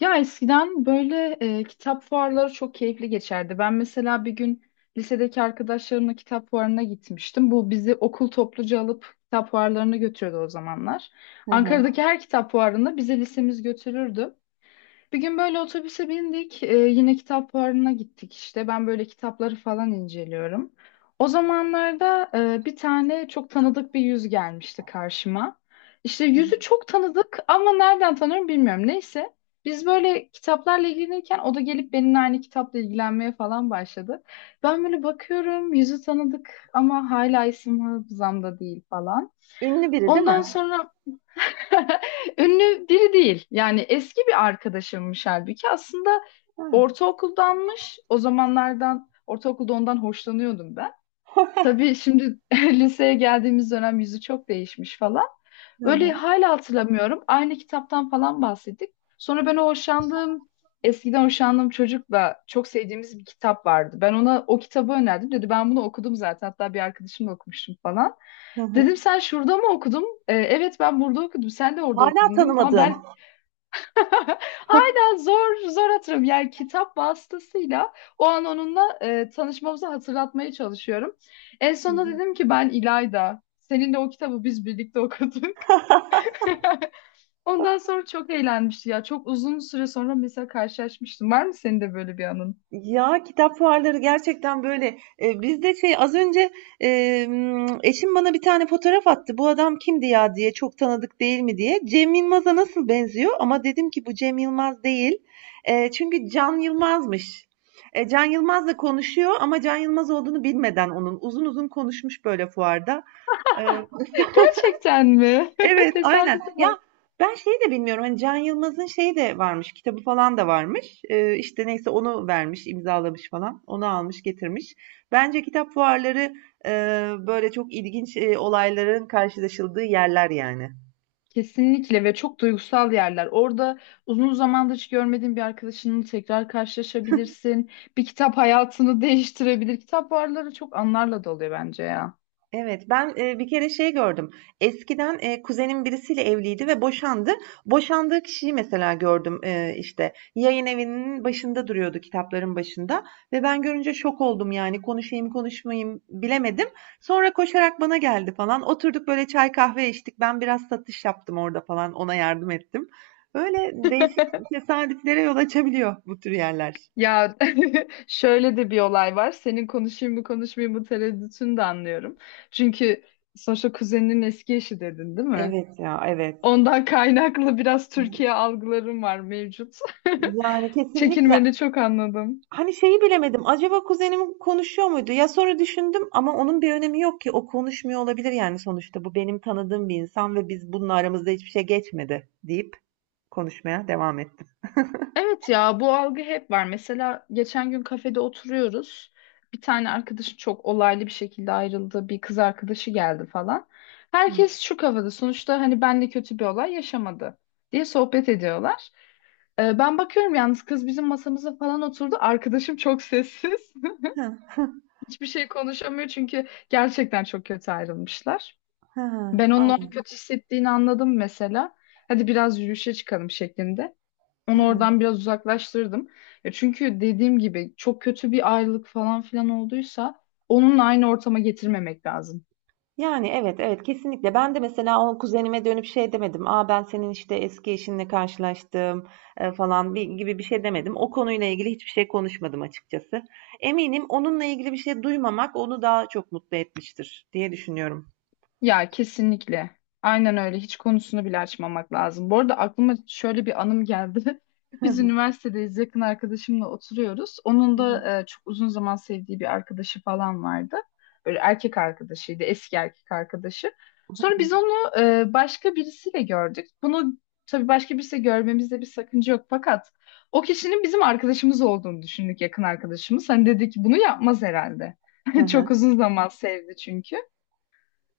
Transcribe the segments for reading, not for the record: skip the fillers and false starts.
Ya eskiden böyle kitap fuarları çok keyifli geçerdi. Ben mesela bir gün lisedeki arkadaşlarımla kitap fuarına gitmiştim. Bu bizi okul topluca alıp kitap fuarlarına götürüyordu o zamanlar. Hı hı. Ankara'daki her kitap fuarında bizi lisemiz götürürdü. Bir gün böyle otobüse bindik. Yine kitap fuarına gittik işte. Ben böyle kitapları falan inceliyorum. O zamanlarda bir tane çok tanıdık bir yüz gelmişti karşıma. İşte yüzü çok tanıdık ama nereden tanıyorum bilmiyorum. Neyse. Biz böyle kitaplarla ilgilenirken o da gelip benimle aynı kitapla ilgilenmeye falan başladı. Ben böyle bakıyorum yüzü tanıdık ama hala isim hafızamda değil falan. Ünlü biri değil Ondan mi? sonra ünlü biri değil. Yani eski bir arkadaşımmış halbuki. Aslında Ha. ortaokuldanmış. O zamanlardan ortaokulda ondan hoşlanıyordum ben. Tabii şimdi liseye geldiğimiz dönem yüzü çok değişmiş falan. Hı Böyle hı. hala hatırlamıyorum. Aynı kitaptan falan bahsettik. Sonra ben o hoşlandığım, eskiden hoşlandığım çocukla çok sevdiğimiz bir kitap vardı. Ben ona o kitabı önerdim. Dedi ben bunu okudum zaten. Hatta bir arkadaşımla okumuştum falan. Hı hı. Dedim sen şurada mı okudun? "E, evet ben burada okudum. Sen de orada Hala okudun değil mi? Falan." tanımadığın. Ben hala zor zor hatırlıyorum. Yani kitap vasıtasıyla o an onunla tanışmamızı hatırlatmaya çalışıyorum. En sonunda dedim ki ben İlayda. Seninle o kitabı biz birlikte okuduk. Ondan sonra çok eğlenmişti ya. Çok uzun süre sonra mesela karşılaşmıştım. Var mı senin de böyle bir anın? Ya kitap fuarları gerçekten böyle. Biz de şey az önce e, eşim bana bir tane fotoğraf attı. Bu adam kimdi ya diye, çok tanıdık değil mi diye. Cem Yılmaz'a nasıl benziyor? Ama dedim ki bu Cem Yılmaz değil. Çünkü Can Yılmaz'mış. Can Yılmaz'la konuşuyor ama Can Yılmaz olduğunu bilmeden onun uzun uzun konuşmuş böyle fuarda. E, Gerçekten mi? Evet, aynen. Tesadüfe Ya bak. ben şeyi de bilmiyorum. Hani Can Yılmaz'ın şeyi de varmış. Kitabı falan da varmış. İşte neyse onu vermiş, imzalamış falan. Onu almış, getirmiş. Bence kitap fuarları e, böyle çok ilginç olayların karşılaşıldığı yerler yani. Kesinlikle ve çok duygusal yerler. Orada uzun zamandır hiç görmediğin bir arkadaşınla tekrar karşılaşabilirsin. Bir kitap hayatını değiştirebilir. Kitap varları çok anlarla doluyor bence ya. Evet, ben, bir kere şey gördüm. Eskiden, kuzenim birisiyle evliydi ve boşandı. Boşandığı kişiyi mesela gördüm, işte, yayın evinin başında duruyordu, kitapların başında ve ben görünce şok oldum, yani, konuşayım, konuşmayayım bilemedim. Sonra koşarak bana geldi falan. Oturduk, böyle, çay kahve içtik. Ben biraz satış yaptım orada falan, ona yardım ettim. Öyle değişik tesadüflere yol açabiliyor bu tür yerler. Ya şöyle de bir olay var. Senin konuşayım mı konuşmayayım mı tereddütünü de anlıyorum. Çünkü sonuçta kuzeninin eski eşi dedin, değil mi? Evet ya, evet. Ondan kaynaklı biraz Türkiye algılarım var mevcut. Yani, kesinlikle. Çekinmeni çok anladım. Hani şeyi bilemedim. Acaba kuzenim konuşuyor muydu? Ya sonra düşündüm ama onun bir önemi yok ki. O konuşmuyor olabilir yani sonuçta. Bu benim tanıdığım bir insan ve biz bunun aramızda hiçbir şey geçmedi deyip konuşmaya devam ettim. Evet ya, bu algı hep var. Mesela geçen gün kafede oturuyoruz. Bir tane arkadaşım çok olaylı bir şekilde ayrıldı. Bir kız arkadaşı geldi falan. Hı. Herkes şu kafada. Sonuçta hani benle kötü bir olay yaşamadı diye sohbet ediyorlar. Ben bakıyorum yalnız kız bizim masamıza falan oturdu. Arkadaşım çok sessiz. Hı, Hiçbir şey konuşamıyor çünkü gerçekten çok kötü ayrılmışlar. hı, Ben onun ay, onu kötü hissettiğini anladım mesela. Hadi biraz yürüyüşe çıkalım şeklinde. Onu hı. oradan biraz uzaklaştırdım. Ya çünkü dediğim gibi çok kötü bir ayrılık falan filan olduysa onunla aynı ortama getirmemek lazım. Yani evet evet, kesinlikle. Ben de mesela o kuzenime dönüp şey demedim. Aa ben senin işte eski eşinle karşılaştım falan bir, gibi bir şey demedim. O konuyla ilgili hiçbir şey konuşmadım açıkçası. Eminim onunla ilgili bir şey duymamak onu daha çok mutlu etmiştir diye düşünüyorum. Ya, kesinlikle. Aynen öyle. Hiç konusunu bile açmamak lazım. Bu arada aklıma şöyle bir anım geldi. Biz üniversitedeyiz. Yakın arkadaşımla oturuyoruz. Hı Onun hı. da çok uzun zaman sevdiği bir arkadaşı falan vardı. Böyle erkek arkadaşıydı. Eski erkek arkadaşı. Sonra biz onu başka birisiyle gördük. Bunu tabii başka birisiyle görmemizde bir sakınca yok. Fakat o kişinin bizim arkadaşımız olduğunu düşündük, yakın arkadaşımız. Hani dedik bunu yapmaz herhalde. Hı hı. Çok uzun zaman sevdi çünkü.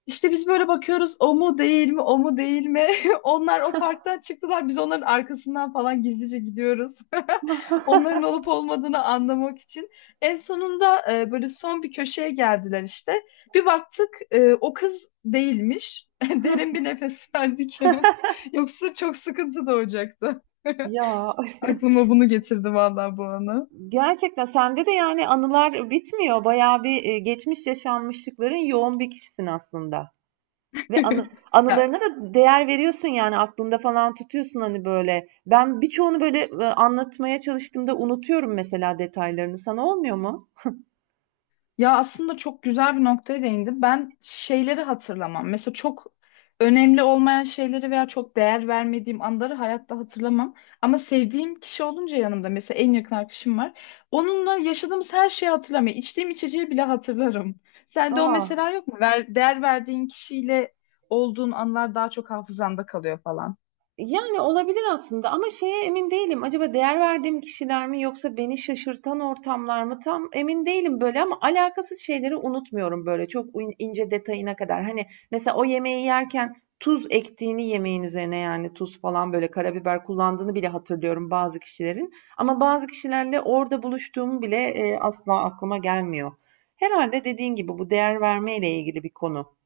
İşte biz böyle bakıyoruz o mu değil mi o mu değil mi? Onlar o parktan çıktılar, biz onların arkasından falan gizlice gidiyoruz. Onların olup olmadığını anlamak için. En sonunda böyle son bir köşeye geldiler işte. Bir baktık, o kız değilmiş. Derin bir nefes verdik. Yoksa çok sıkıntı doğacaktı. Ya Aklıma bunu getirdi vallahi bu anı. gerçekten sende de yani anılar bitmiyor. Bayağı bir geçmiş yaşanmışlıkların yoğun bir kişisin aslında. Ve Ya anılarına da değer veriyorsun yani aklında falan tutuyorsun hani böyle. Ben birçoğunu böyle anlatmaya çalıştığımda unutuyorum mesela detaylarını. Sana olmuyor mu? Ya, aslında çok güzel bir noktaya değindi. Ben şeyleri hatırlamam. Mesela çok önemli olmayan şeyleri veya çok değer vermediğim anları hayatta hatırlamam. Ama sevdiğim kişi olunca yanımda mesela en yakın arkadaşım var. Onunla yaşadığımız her şeyi hatırlamıyorum. İçtiğim içeceği bile hatırlarım. Sende o Aa. mesela yok mu? Değer verdiğin kişiyle olduğun anlar daha çok hafızanda kalıyor falan. Yani, olabilir aslında ama şeye emin değilim, acaba değer verdiğim kişiler mi yoksa beni şaşırtan ortamlar mı? Tam emin değilim, böyle, ama alakasız şeyleri unutmuyorum, böyle, çok ince detayına kadar. Hani, mesela o yemeği yerken tuz ektiğini yemeğin üzerine, yani, tuz falan, böyle, karabiber kullandığını bile hatırlıyorum bazı kişilerin, ama bazı kişilerle orada buluştuğum bile, asla aklıma gelmiyor. Herhalde dediğin gibi bu değer vermeyle ilgili bir konu.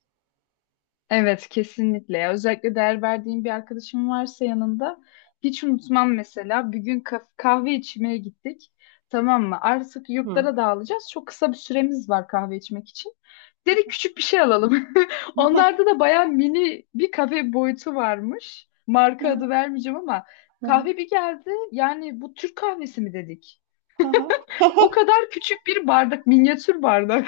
Evet, kesinlikle ya. Özellikle değer verdiğim bir arkadaşım varsa yanında hiç unutmam mesela. Bir gün kahve içmeye gittik. Tamam mı? Artık yurtlara dağılacağız. Çok kısa bir süremiz var kahve içmek için. Dedik küçük bir şey alalım. Onlarda da bayağı mini bir kafe boyutu varmış. Marka adı vermeyeceğim ama kahve bir geldi. Yani bu Türk kahvesi mi dedik? O kadar küçük bir bardak, minyatür bardak.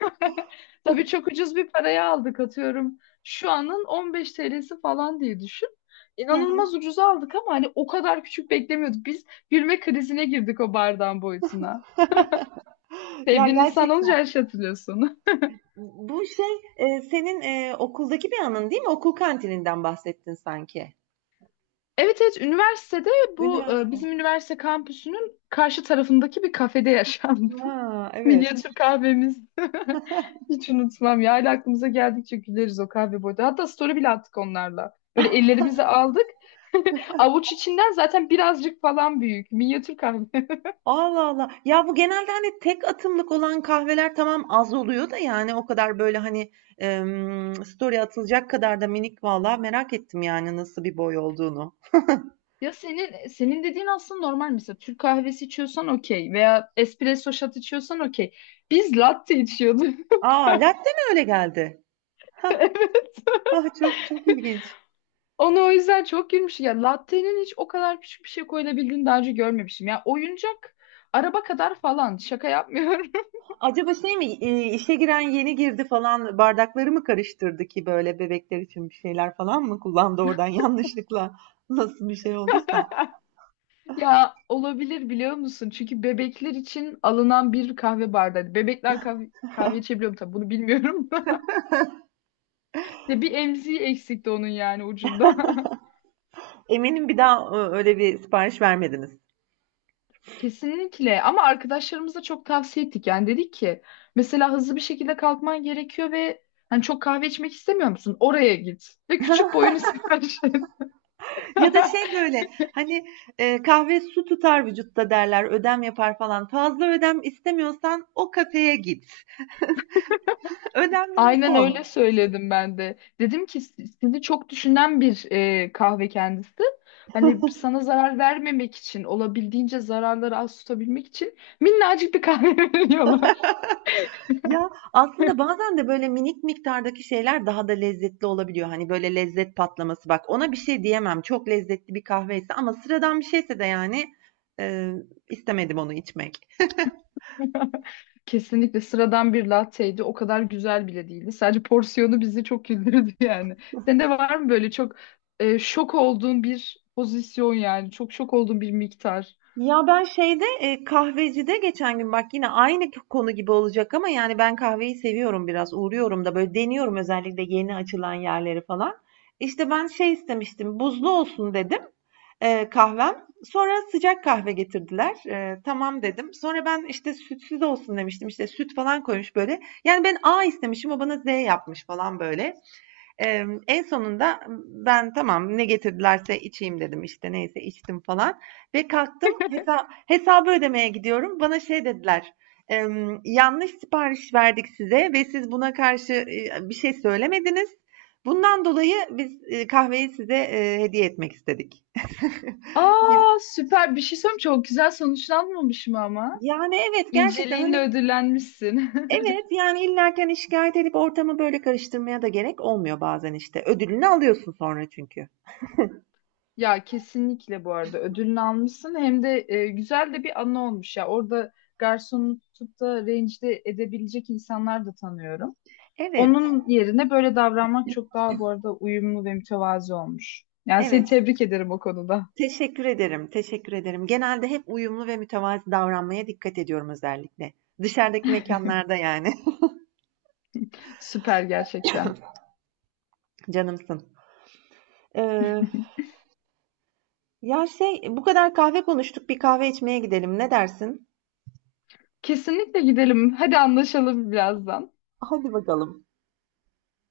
Tabii çok ucuz bir paraya aldık, atıyorum. Şu anın 15 TL'si falan diye düşün. Hı. İnanılmaz ucuza aldık ama hani o kadar küçük beklemiyorduk. Biz gülme krizine girdik o bardağın boyutuna. Ya Sevdiğin insan gerçekten. olunca her şey hatırlıyorsun. Bu şey, senin okuldaki bir anın değil mi? Okul kantininden bahsettin sanki. Evet evet, üniversitede bu Üniversite. bizim üniversite kampüsünün karşı tarafındaki bir kafede yaşandı. Ha, evet. Minyatür kahvemiz. Hiç unutmam ya. Hala aklımıza geldikçe güleriz o kahve boyda. Hatta story bile attık onlarla. Böyle ellerimizi aldık. Avuç içinden zaten birazcık falan büyük. Minyatür kahve. Allah Allah. Ya bu genelde hani tek atımlık olan kahveler tamam az oluyor da yani o kadar böyle hani story atılacak kadar da minik, valla merak ettim yani nasıl bir boy olduğunu. Ya senin dediğin aslında normal, mesela Türk kahvesi içiyorsan okey veya espresso shot içiyorsan okey. Biz latte içiyorduk. Aa latte mi öyle geldi? Ha, Evet. ha çok çok ilginç. Onu o yüzden çok gülmüş. Ya latte'nin hiç o kadar küçük bir şey koyulabildiğini daha önce görmemişim. Ya oyuncak araba kadar falan. Şaka yapmıyorum. Acaba şey mi, işe giren yeni girdi falan bardakları mı karıştırdı ki böyle bebekler için bir şeyler falan mı kullandı oradan yanlışlıkla nasıl bir şey olduysa. Ya olabilir, biliyor musun? Çünkü bebekler için alınan bir kahve bardağı. Hani bebekler kahve, kahve içebiliyor mu tabii bunu bilmiyorum da. Ya bir emziği eksikti onun yani ucunda. Eminim bir daha öyle bir sipariş vermediniz. Kesinlikle, ama arkadaşlarımıza çok tavsiye ettik. Yani dedik ki mesela hızlı bir şekilde kalkman gerekiyor ve hani çok kahve içmek istemiyor musun? Oraya git ve küçük boyunu sipariş et. Ya da şey böyle hani, kahve su tutar vücutta derler, ödem yapar falan. Fazla ödem istemiyorsan o kafeye git. Ödemlere Aynen son. öyle söyledim ben de. Dedim ki "Si- sizi çok düşünen bir kahve kendisi. Hani sana zarar vermemek için, olabildiğince zararları az tutabilmek için minnacık bir kahve veriyorlar." Ya, aslında bazen de böyle minik miktardaki şeyler daha da lezzetli olabiliyor. Hani, böyle, lezzet patlaması. Bak, ona bir şey diyemem. Çok lezzetli bir kahveyse ama sıradan bir şeyse de, yani, eee, istemedim onu içmek. Kesinlikle sıradan bir latteydi. O kadar güzel bile değildi. Sadece porsiyonu bizi çok güldürdü yani. Senin de var mı böyle çok şok olduğun bir pozisyon yani? Çok şok olduğun bir miktar. Ya, ben şeyde, kahvecide geçen gün bak yine aynı konu gibi olacak ama, yani, ben kahveyi seviyorum biraz. Uğruyorum da, böyle, deniyorum özellikle yeni açılan yerleri falan. İşte, ben şey istemiştim, buzlu olsun dedim. Kahvem. Sonra sıcak kahve getirdiler. Tamam dedim. Sonra ben işte sütsüz olsun demiştim. İşte süt falan koymuş böyle. Yani ben A istemişim, o bana Z yapmış falan böyle. En sonunda ben tamam ne getirdilerse içeyim dedim, işte neyse içtim falan. Ve kalktım, hesabı ödemeye gidiyorum. Bana şey dediler. eee, Yanlış sipariş verdik size ve siz buna karşı bir şey söylemediniz. Bundan dolayı biz kahveyi size hediye etmek istedik. Aa, süper. Bir şey söyleyeyim mi? Çok güzel sonuçlanmamış mı ama? Yani evet gerçekten İnceliğinle hani, ödüllenmişsin. evet yani illerken hani şikayet edip ortamı böyle karıştırmaya da gerek olmuyor bazen işte. Ödülünü alıyorsun sonra çünkü. Ya kesinlikle, bu arada ödülünü almışsın, hem de güzel de bir anı olmuş ya. Orada garsonu tutup da rencide edebilecek insanlar da tanıyorum. Evet, Onun yerine böyle davranmak çok daha bu arada uyumlu ve mütevazi olmuş. Yani seni evet. tebrik ederim o konuda. Teşekkür ederim, teşekkür ederim. Genelde hep uyumlu ve mütevazi davranmaya dikkat ediyorum özellikle. Dışarıdaki mekanlarda yani. Süper gerçekten. Canımsın. Ee, ya şey bu kadar kahve konuştuk, bir kahve içmeye gidelim ne dersin? Kesinlikle gidelim. Hadi anlaşalım birazdan. Hadi bakalım.